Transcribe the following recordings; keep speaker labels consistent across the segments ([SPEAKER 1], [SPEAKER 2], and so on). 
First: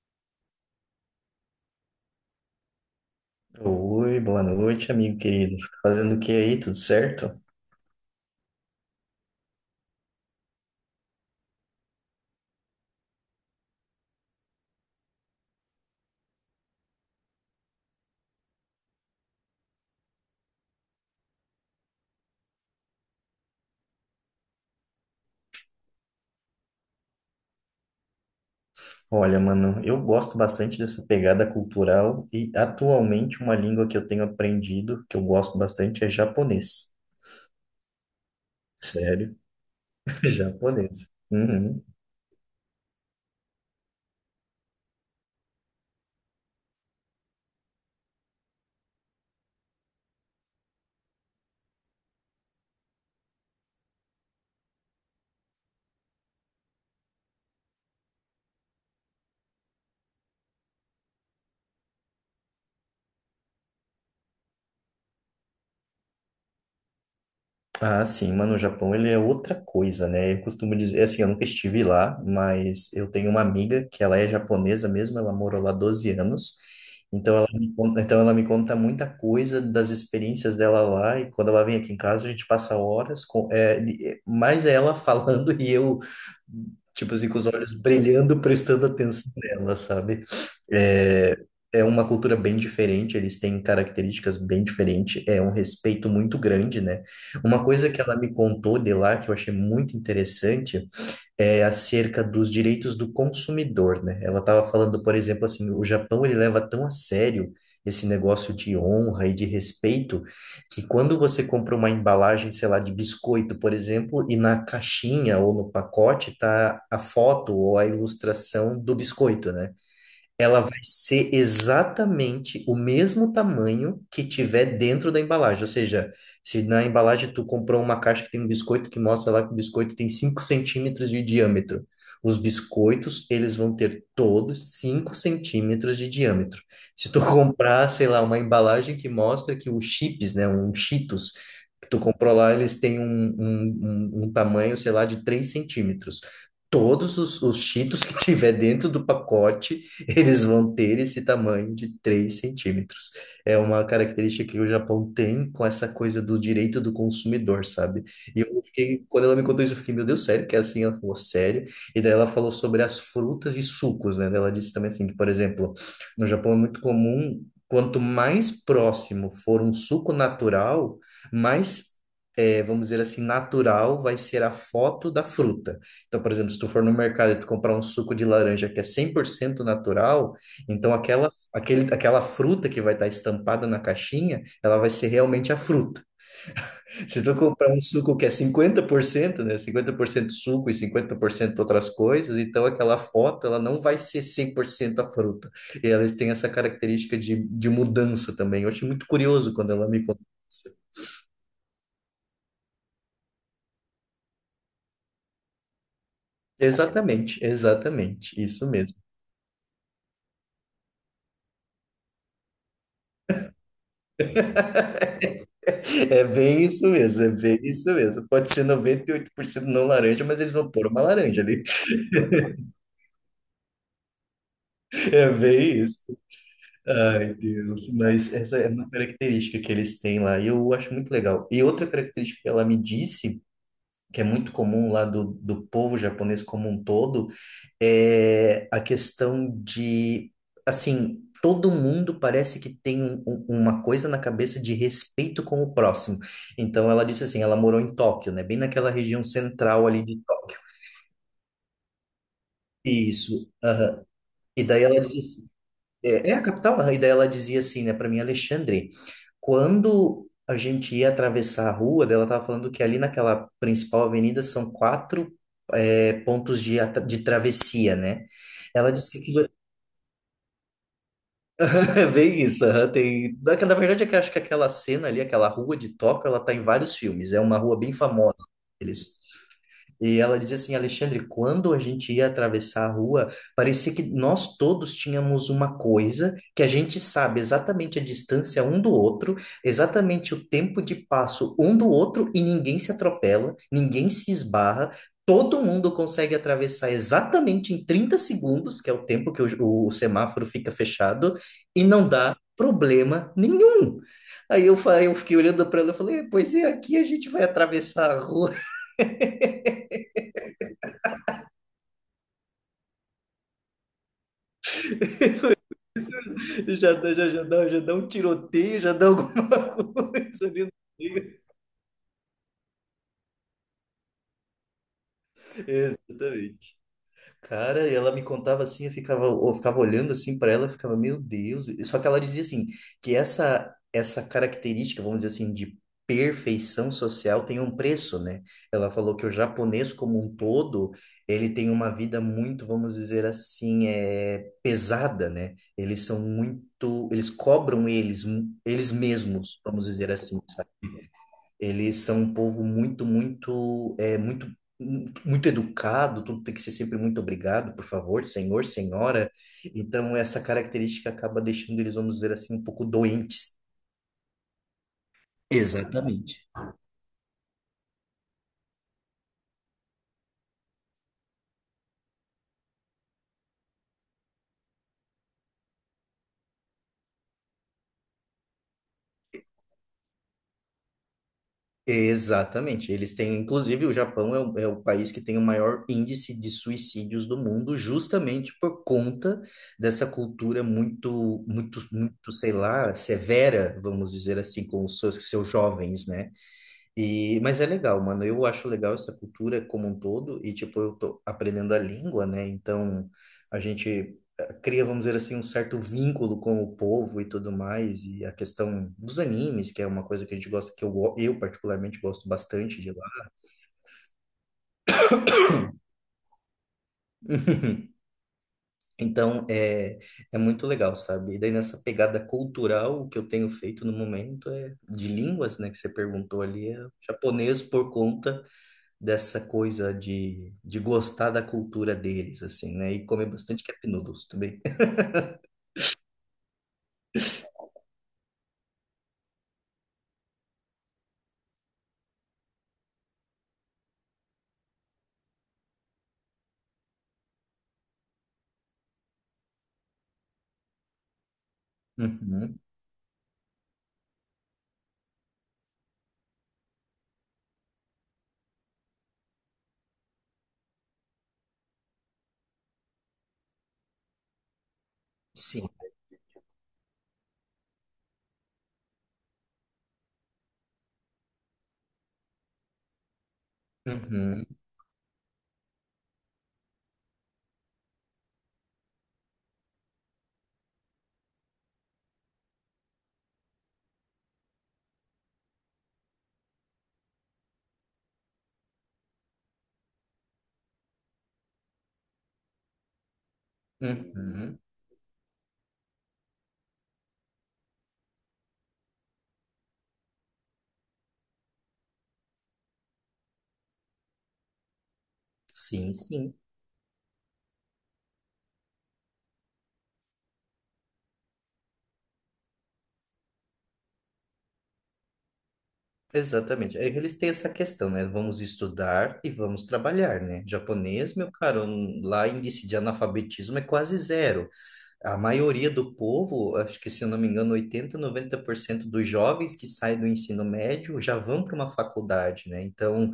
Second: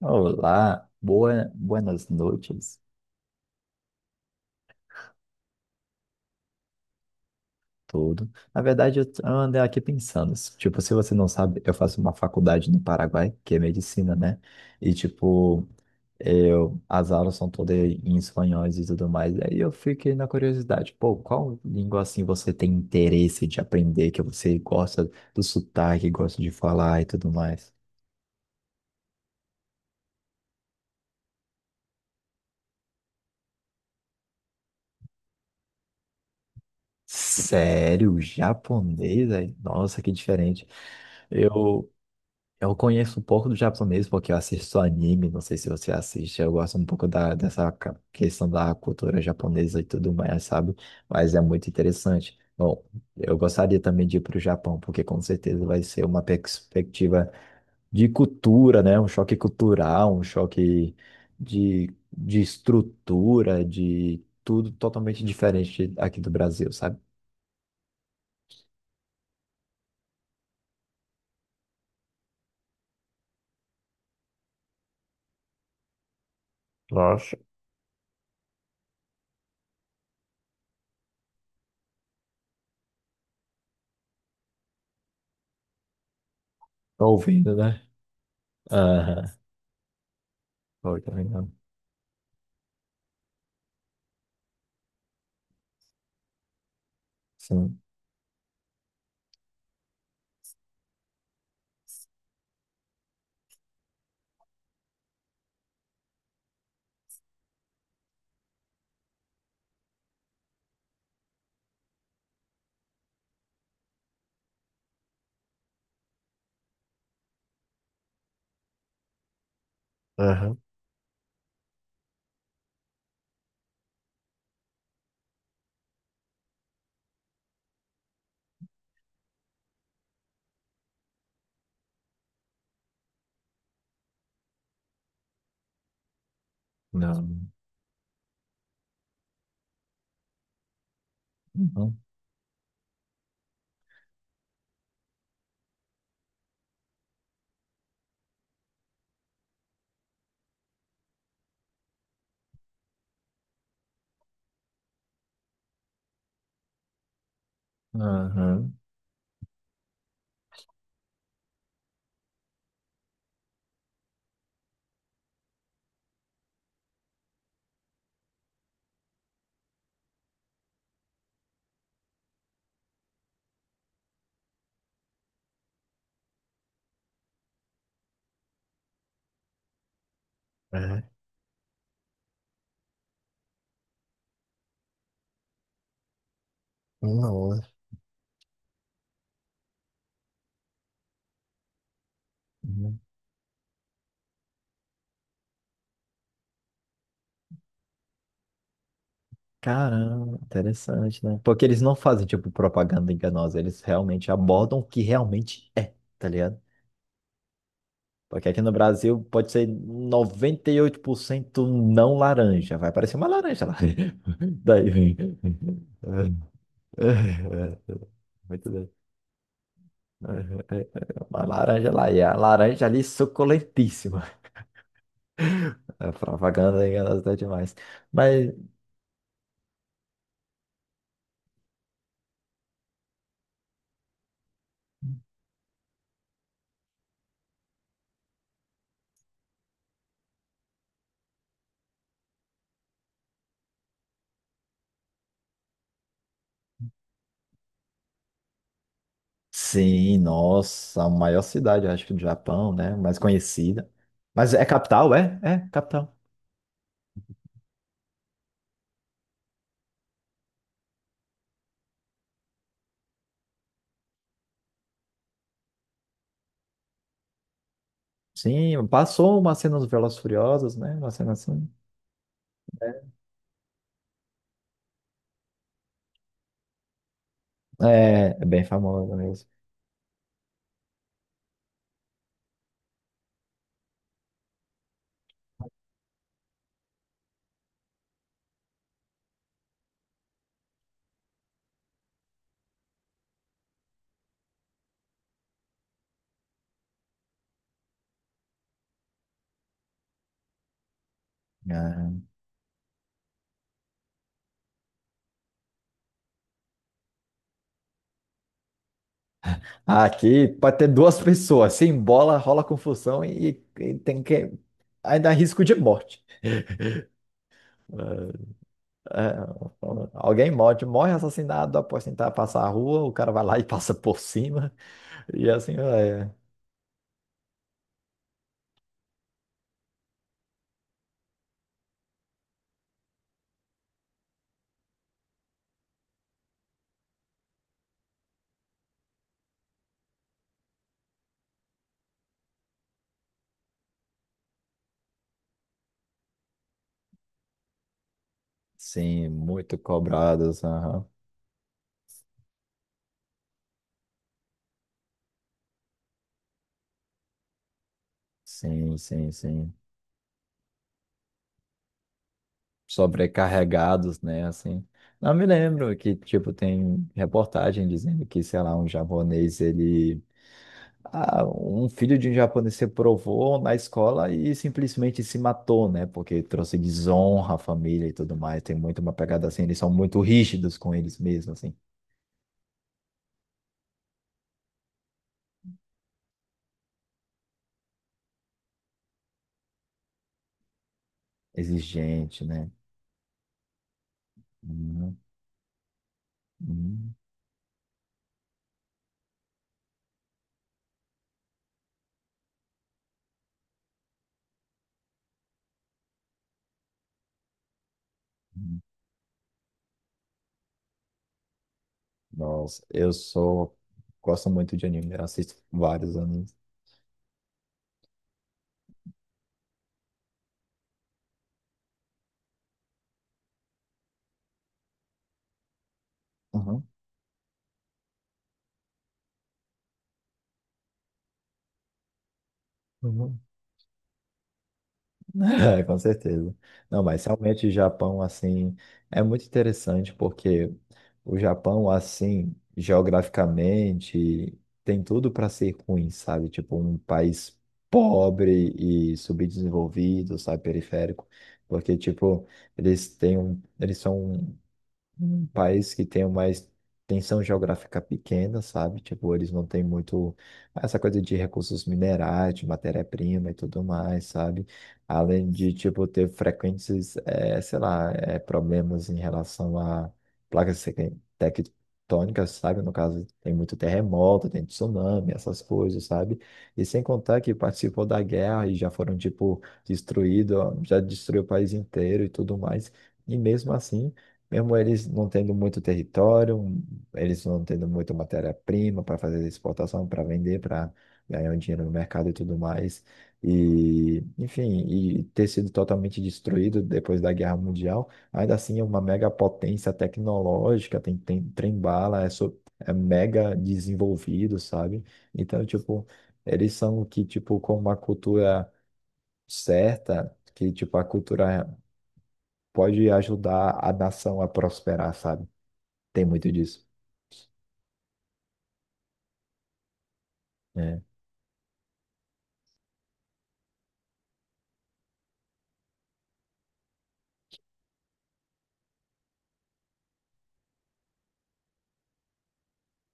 [SPEAKER 1] Olá, boa, buenas noites,
[SPEAKER 2] Oi, boa noite, amigo querido. Tá fazendo o que aí? Tudo certo?
[SPEAKER 1] tudo. Na verdade, eu andei aqui pensando, tipo, se você não sabe, eu faço uma faculdade no Paraguai, que é medicina, né? E, tipo, eu, as aulas são todas em espanhóis e tudo mais. Aí eu fiquei na curiosidade, pô, qual língua, assim, você tem interesse de aprender, que você gosta do sotaque, gosta de falar e tudo mais?
[SPEAKER 2] Olha, mano, eu gosto bastante dessa pegada cultural e atualmente uma língua que eu tenho aprendido, que eu gosto bastante, é japonês.
[SPEAKER 1] Sério? Japonês?
[SPEAKER 2] Sério?
[SPEAKER 1] Aí? Nossa, que diferente.
[SPEAKER 2] Japonês. Uhum.
[SPEAKER 1] Eu Eu conheço um pouco do japonês porque eu assisto anime, não sei se você assiste, eu gosto um pouco dessa questão da cultura japonesa e tudo mais, sabe? Mas é muito interessante. Bom, eu gostaria também de ir para o Japão, porque com certeza vai ser uma perspectiva de cultura, né? Um choque cultural, um choque de, de estrutura, de tudo totalmente diferente aqui do Brasil, sabe?
[SPEAKER 2] Ah, sim, mano, o Japão ele é outra coisa, né? Eu costumo dizer, é assim, eu nunca estive lá, mas eu tenho uma amiga que ela é japonesa mesmo, ela morou lá 12 anos, então
[SPEAKER 1] Nossa.
[SPEAKER 2] ela me conta, muita coisa das experiências dela lá, e quando ela vem aqui em casa a gente passa horas com, é, mais é ela falando e eu,
[SPEAKER 1] Tá
[SPEAKER 2] tipo assim, com os
[SPEAKER 1] ouvindo,
[SPEAKER 2] olhos
[SPEAKER 1] né?
[SPEAKER 2] brilhando, prestando
[SPEAKER 1] Aham.
[SPEAKER 2] atenção nela, sabe?
[SPEAKER 1] Foi, tá
[SPEAKER 2] É,
[SPEAKER 1] ouvindo?
[SPEAKER 2] é uma cultura bem diferente, eles têm características bem diferentes, é um respeito muito grande, né? Uma
[SPEAKER 1] Sim.
[SPEAKER 2] coisa que ela me contou de lá, que eu achei muito interessante, é acerca dos direitos do consumidor, né? Ela estava falando, por exemplo, assim, o Japão ele leva tão a sério esse negócio de honra e de respeito, que quando você compra uma embalagem, sei lá, de biscoito, por exemplo, e na caixinha ou no pacote tá a foto ou a ilustração do biscoito, né?
[SPEAKER 1] Aham.
[SPEAKER 2] Ela vai ser exatamente o mesmo tamanho que tiver dentro da embalagem. Ou seja, se na embalagem tu comprou uma caixa que tem um biscoito que mostra lá que o biscoito tem 5 centímetros de diâmetro. Os biscoitos, eles vão ter todos 5 centímetros de diâmetro. Se tu
[SPEAKER 1] Não.
[SPEAKER 2] comprar, sei lá, uma embalagem que mostra que os chips, né, um Cheetos, que
[SPEAKER 1] Uhum.
[SPEAKER 2] tu comprou lá, eles têm um, um tamanho, sei lá, de 3 centímetros. Todos os Cheetos que tiver dentro do pacote eles vão ter esse tamanho de 3 centímetros. É uma característica que o Japão tem com essa coisa do direito do consumidor, sabe? E eu
[SPEAKER 1] Aham.
[SPEAKER 2] fiquei, quando ela me contou isso, eu fiquei, meu Deus, sério? Que é assim? Ela falou, sério? E daí ela falou sobre as frutas e sucos, né? Ela disse também assim, que, por exemplo, no Japão é muito comum, quanto mais próximo for um suco natural, mais é, vamos dizer assim, natural vai ser a foto da fruta. Então, por exemplo, se tu for no mercado e tu comprar um suco de laranja que é 100% natural, então
[SPEAKER 1] É.
[SPEAKER 2] aquela, aquela fruta que vai estar estampada na caixinha, ela vai ser realmente a fruta. Se tu
[SPEAKER 1] Nossa.
[SPEAKER 2] comprar um suco que é 50%, né, 50% suco e 50% outras coisas, então aquela
[SPEAKER 1] Uhum.
[SPEAKER 2] foto, ela não vai ser 100% a fruta. E elas têm essa característica de mudança também. Eu achei muito curioso quando ela me contou.
[SPEAKER 1] Caramba,
[SPEAKER 2] Isso.
[SPEAKER 1] interessante, né? Porque eles não fazem, tipo, propaganda enganosa, eles realmente abordam o que realmente é, tá ligado?
[SPEAKER 2] Exatamente, exatamente,
[SPEAKER 1] Porque aqui
[SPEAKER 2] isso
[SPEAKER 1] no
[SPEAKER 2] mesmo.
[SPEAKER 1] Brasil pode ser 98% não laranja, vai parecer uma laranja lá. Daí vem.
[SPEAKER 2] É bem isso mesmo, é bem isso mesmo. Pode ser
[SPEAKER 1] Muito bem.
[SPEAKER 2] 98% não laranja, mas eles vão pôr uma laranja
[SPEAKER 1] Uma
[SPEAKER 2] ali.
[SPEAKER 1] laranja lá, e a laranja ali suculentíssima.
[SPEAKER 2] É bem isso.
[SPEAKER 1] A propaganda enganosa
[SPEAKER 2] Ai,
[SPEAKER 1] é demais.
[SPEAKER 2] Deus. Mas
[SPEAKER 1] Mas
[SPEAKER 2] essa é uma característica que eles têm lá e eu acho muito legal. E outra característica que ela me disse que é muito comum lá do, povo japonês como um todo, é a questão de, assim, todo mundo parece que tem uma coisa na cabeça de respeito com o próximo. Então, ela disse assim, ela morou em Tóquio, né? Bem naquela região central ali
[SPEAKER 1] sim,
[SPEAKER 2] de Tóquio.
[SPEAKER 1] nossa, a maior cidade, eu acho que do Japão, né? Mais
[SPEAKER 2] Isso.
[SPEAKER 1] conhecida.
[SPEAKER 2] Aham.
[SPEAKER 1] Mas
[SPEAKER 2] E
[SPEAKER 1] é
[SPEAKER 2] daí ela
[SPEAKER 1] capital,
[SPEAKER 2] disse
[SPEAKER 1] é?
[SPEAKER 2] assim,
[SPEAKER 1] É, capital.
[SPEAKER 2] é, é a capital, e daí ela dizia assim, né, para mim, Alexandre, quando a gente ia atravessar a rua, daí ela estava falando que ali naquela principal avenida são quatro é, pontos de, de travessia, né?
[SPEAKER 1] Sim,
[SPEAKER 2] Ela disse que
[SPEAKER 1] passou
[SPEAKER 2] aquilo...
[SPEAKER 1] uma cena dos Velozes e Furiosos, né? Uma cena assim.
[SPEAKER 2] É bem isso, aham,
[SPEAKER 1] Né.
[SPEAKER 2] tem... Na verdade, é que eu acho que aquela cena ali, aquela rua de Tóquio, ela tá em vários filmes, é uma rua bem
[SPEAKER 1] É, é
[SPEAKER 2] famosa.
[SPEAKER 1] bem famosa
[SPEAKER 2] Eles...
[SPEAKER 1] mesmo.
[SPEAKER 2] E ela dizia assim, Alexandre, quando a gente ia atravessar a rua, parecia que nós todos tínhamos uma coisa que a gente sabe exatamente a distância um do outro, exatamente o tempo de passo um do outro e ninguém se atropela, ninguém se esbarra. Todo mundo consegue atravessar exatamente em 30 segundos, que é o tempo que o semáforo fica fechado, e não dá problema nenhum. Aí eu, eu fiquei olhando para ela e falei, pois é, aqui a gente vai atravessar a rua.
[SPEAKER 1] Ah, aqui pode ter duas pessoas, se embola, rola confusão e tem que. Ainda há risco de morte.
[SPEAKER 2] Já, já dá um tiroteio, já dá
[SPEAKER 1] É,
[SPEAKER 2] alguma
[SPEAKER 1] é,
[SPEAKER 2] coisa
[SPEAKER 1] alguém
[SPEAKER 2] ali no
[SPEAKER 1] morre, morre
[SPEAKER 2] meio.
[SPEAKER 1] assassinado após tentar passar a rua, o cara vai lá e passa por cima. E assim, é.
[SPEAKER 2] Exatamente. Cara, e ela me contava assim, eu ficava olhando assim para ela, eu ficava, meu Deus. Só que ela dizia assim, que essa característica, vamos dizer assim, de perfeição social tem um preço, né? Ela falou que o japonês como um todo, ele tem uma vida muito, vamos dizer assim, é, pesada, né? Eles são muito, eles cobram eles, eles
[SPEAKER 1] Sim,
[SPEAKER 2] mesmos,
[SPEAKER 1] muito
[SPEAKER 2] vamos dizer assim,
[SPEAKER 1] cobrados.
[SPEAKER 2] sabe? Eles são um povo muito, muito, é, muito, muito educado, tudo tem que ser sempre muito obrigado, por favor, senhor,
[SPEAKER 1] Sim,
[SPEAKER 2] senhora.
[SPEAKER 1] sim, sim.
[SPEAKER 2] Então, essa característica acaba deixando eles, vamos dizer assim, um pouco doentes.
[SPEAKER 1] Sobrecarregados, né? Assim. Não me lembro que,
[SPEAKER 2] Exatamente.
[SPEAKER 1] tipo, tem reportagem dizendo que, sei lá, um japonês, ele. Ah, um filho de um japonês se provou na escola e simplesmente se matou, né? Porque trouxe desonra à família e tudo mais. Tem muito uma pegada assim, eles são muito rígidos com eles mesmos, assim.
[SPEAKER 2] Exatamente. Eles têm, inclusive, o Japão é o, é o país que tem o maior índice de suicídios do mundo, justamente por conta dessa cultura muito, muito, muito,
[SPEAKER 1] Exigente,
[SPEAKER 2] sei
[SPEAKER 1] né?
[SPEAKER 2] lá, severa, vamos dizer assim, com os
[SPEAKER 1] Uhum,
[SPEAKER 2] seus, seus jovens, né?
[SPEAKER 1] uhum,
[SPEAKER 2] E, mas é legal, mano. Eu acho legal essa cultura como um todo e tipo eu tô aprendendo a língua, né? Então a gente cria, vamos dizer assim, um certo vínculo com o povo e tudo mais e a
[SPEAKER 1] uhum.
[SPEAKER 2] questão dos animes, que é uma coisa que a gente gosta, que eu, eu particularmente gosto bastante
[SPEAKER 1] Nossa,
[SPEAKER 2] de lá.
[SPEAKER 1] eu sou. Gosto muito de anime, eu assisto vários animes.
[SPEAKER 2] Então é É muito legal, sabe? E daí nessa pegada cultural, o que eu tenho feito no momento é de línguas, né? Que você perguntou ali, é
[SPEAKER 1] Uhum.
[SPEAKER 2] japonês por conta dessa coisa de, gostar da cultura deles, assim, né? E comer
[SPEAKER 1] Uhum.
[SPEAKER 2] bastante cup noodles também.
[SPEAKER 1] É, com certeza. Não, mas realmente o Japão, assim, é muito interessante porque o Japão, assim, geograficamente, tem tudo para ser ruim, sabe? Tipo, um país pobre e subdesenvolvido, sabe? Periférico. Porque, tipo,
[SPEAKER 2] Uhum,
[SPEAKER 1] eles têm um, eles são um país que tem uma extensão geográfica pequena, sabe? Tipo, eles não têm muito essa coisa de recursos minerais, de matéria-prima e tudo mais, sabe? Além
[SPEAKER 2] sim.
[SPEAKER 1] de, tipo, ter frequentes, sei lá, problemas em relação a placas tec- tectônicas, sabe? No caso, tem muito
[SPEAKER 2] Uhum,
[SPEAKER 1] terremoto, tem tsunami, essas coisas, sabe? E sem contar que participou da guerra e já foram, tipo, destruídos, já destruiu o país inteiro e tudo mais. E mesmo assim, mesmo eles não tendo muito território, eles não tendo muito matéria-prima para fazer exportação, para vender, para ganhar um dinheiro no mercado e tudo mais. E,
[SPEAKER 2] uhum.
[SPEAKER 1] enfim, e ter sido totalmente destruído depois da Guerra Mundial, ainda assim é uma mega potência tecnológica, tem, tem trem-bala, é, é mega desenvolvido, sabe? Então,
[SPEAKER 2] Sim,
[SPEAKER 1] tipo,
[SPEAKER 2] sim.
[SPEAKER 1] eles são que, tipo, com uma cultura certa, que, tipo, a cultura pode ajudar a nação a prosperar, sabe? Tem muito
[SPEAKER 2] Exatamente.
[SPEAKER 1] disso.
[SPEAKER 2] É que eles têm essa questão, né? Vamos estudar e vamos trabalhar, né?
[SPEAKER 1] É.
[SPEAKER 2] Japonês, meu caro, lá índice de analfabetismo é quase zero. A maioria do povo, acho que se eu não me engano, 80 90% dos jovens que saem do ensino médio já vão para uma faculdade, né? Então,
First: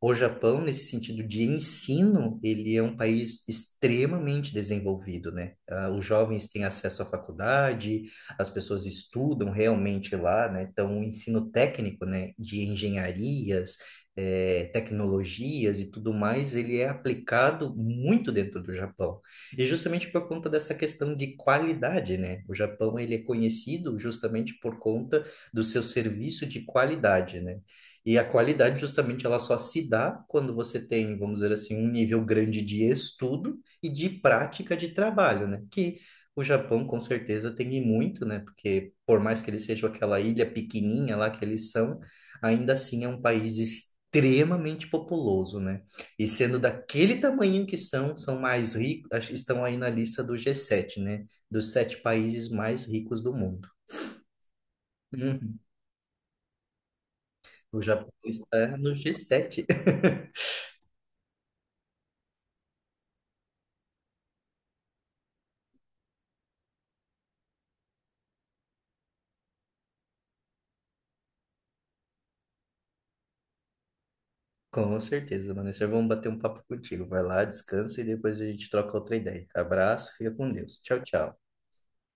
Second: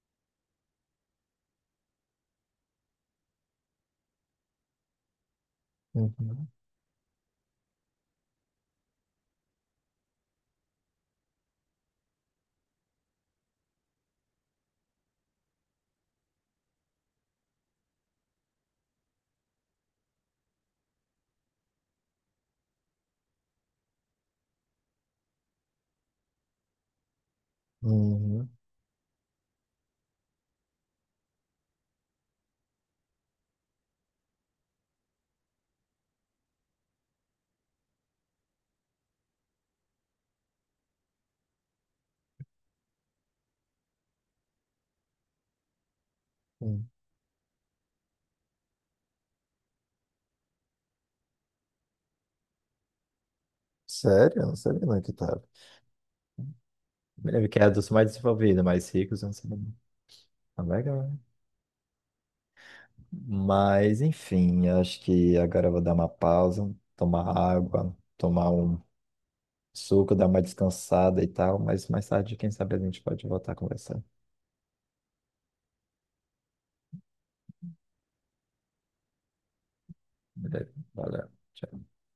[SPEAKER 2] o Japão, nesse sentido de ensino, ele é um país extremamente desenvolvido, né? Ah, os
[SPEAKER 1] Uhum,
[SPEAKER 2] jovens têm acesso à faculdade, as pessoas estudam realmente lá, né? Então, o ensino técnico, né, de engenharias, eh, tecnologias e tudo mais, ele é aplicado muito dentro do Japão. E justamente por conta dessa questão de qualidade, né? O Japão, ele é conhecido justamente por conta do seu serviço de qualidade, né? E a
[SPEAKER 1] uhum,
[SPEAKER 2] qualidade, justamente, ela só se dá quando você tem, vamos dizer assim, um nível grande de estudo e de prática de trabalho, né? Que o Japão, com certeza, tem e muito, né? Porque, por mais que eles sejam aquela ilha pequenininha lá que eles são, ainda assim é um país extremamente populoso, né? E sendo
[SPEAKER 1] uhum.
[SPEAKER 2] daquele tamanho que são, são mais ricos, acho que estão aí na lista do G7, né? Dos 7 países mais ricos do mundo.
[SPEAKER 1] Sério? Eu não sabia não que tava.
[SPEAKER 2] Uhum.
[SPEAKER 1] Me lembro que é
[SPEAKER 2] O
[SPEAKER 1] dos mais
[SPEAKER 2] Japão
[SPEAKER 1] desenvolvidos,
[SPEAKER 2] está
[SPEAKER 1] mais
[SPEAKER 2] no
[SPEAKER 1] ricos, eu não sei.
[SPEAKER 2] G7.
[SPEAKER 1] Ah, legal. Né? Mas, enfim, acho que agora eu vou dar uma pausa, tomar água, tomar um suco, dar uma descansada e tal. Mas mais tarde, quem sabe a gente pode voltar a conversar.
[SPEAKER 2] Com certeza, Vanessa. Vamos bater um papo contigo. Vai lá, descansa e depois a gente troca outra ideia. Abraço, fica com
[SPEAKER 1] Beleza?
[SPEAKER 2] Deus. Tchau,
[SPEAKER 1] Valeu.
[SPEAKER 2] tchau.
[SPEAKER 1] Tchau.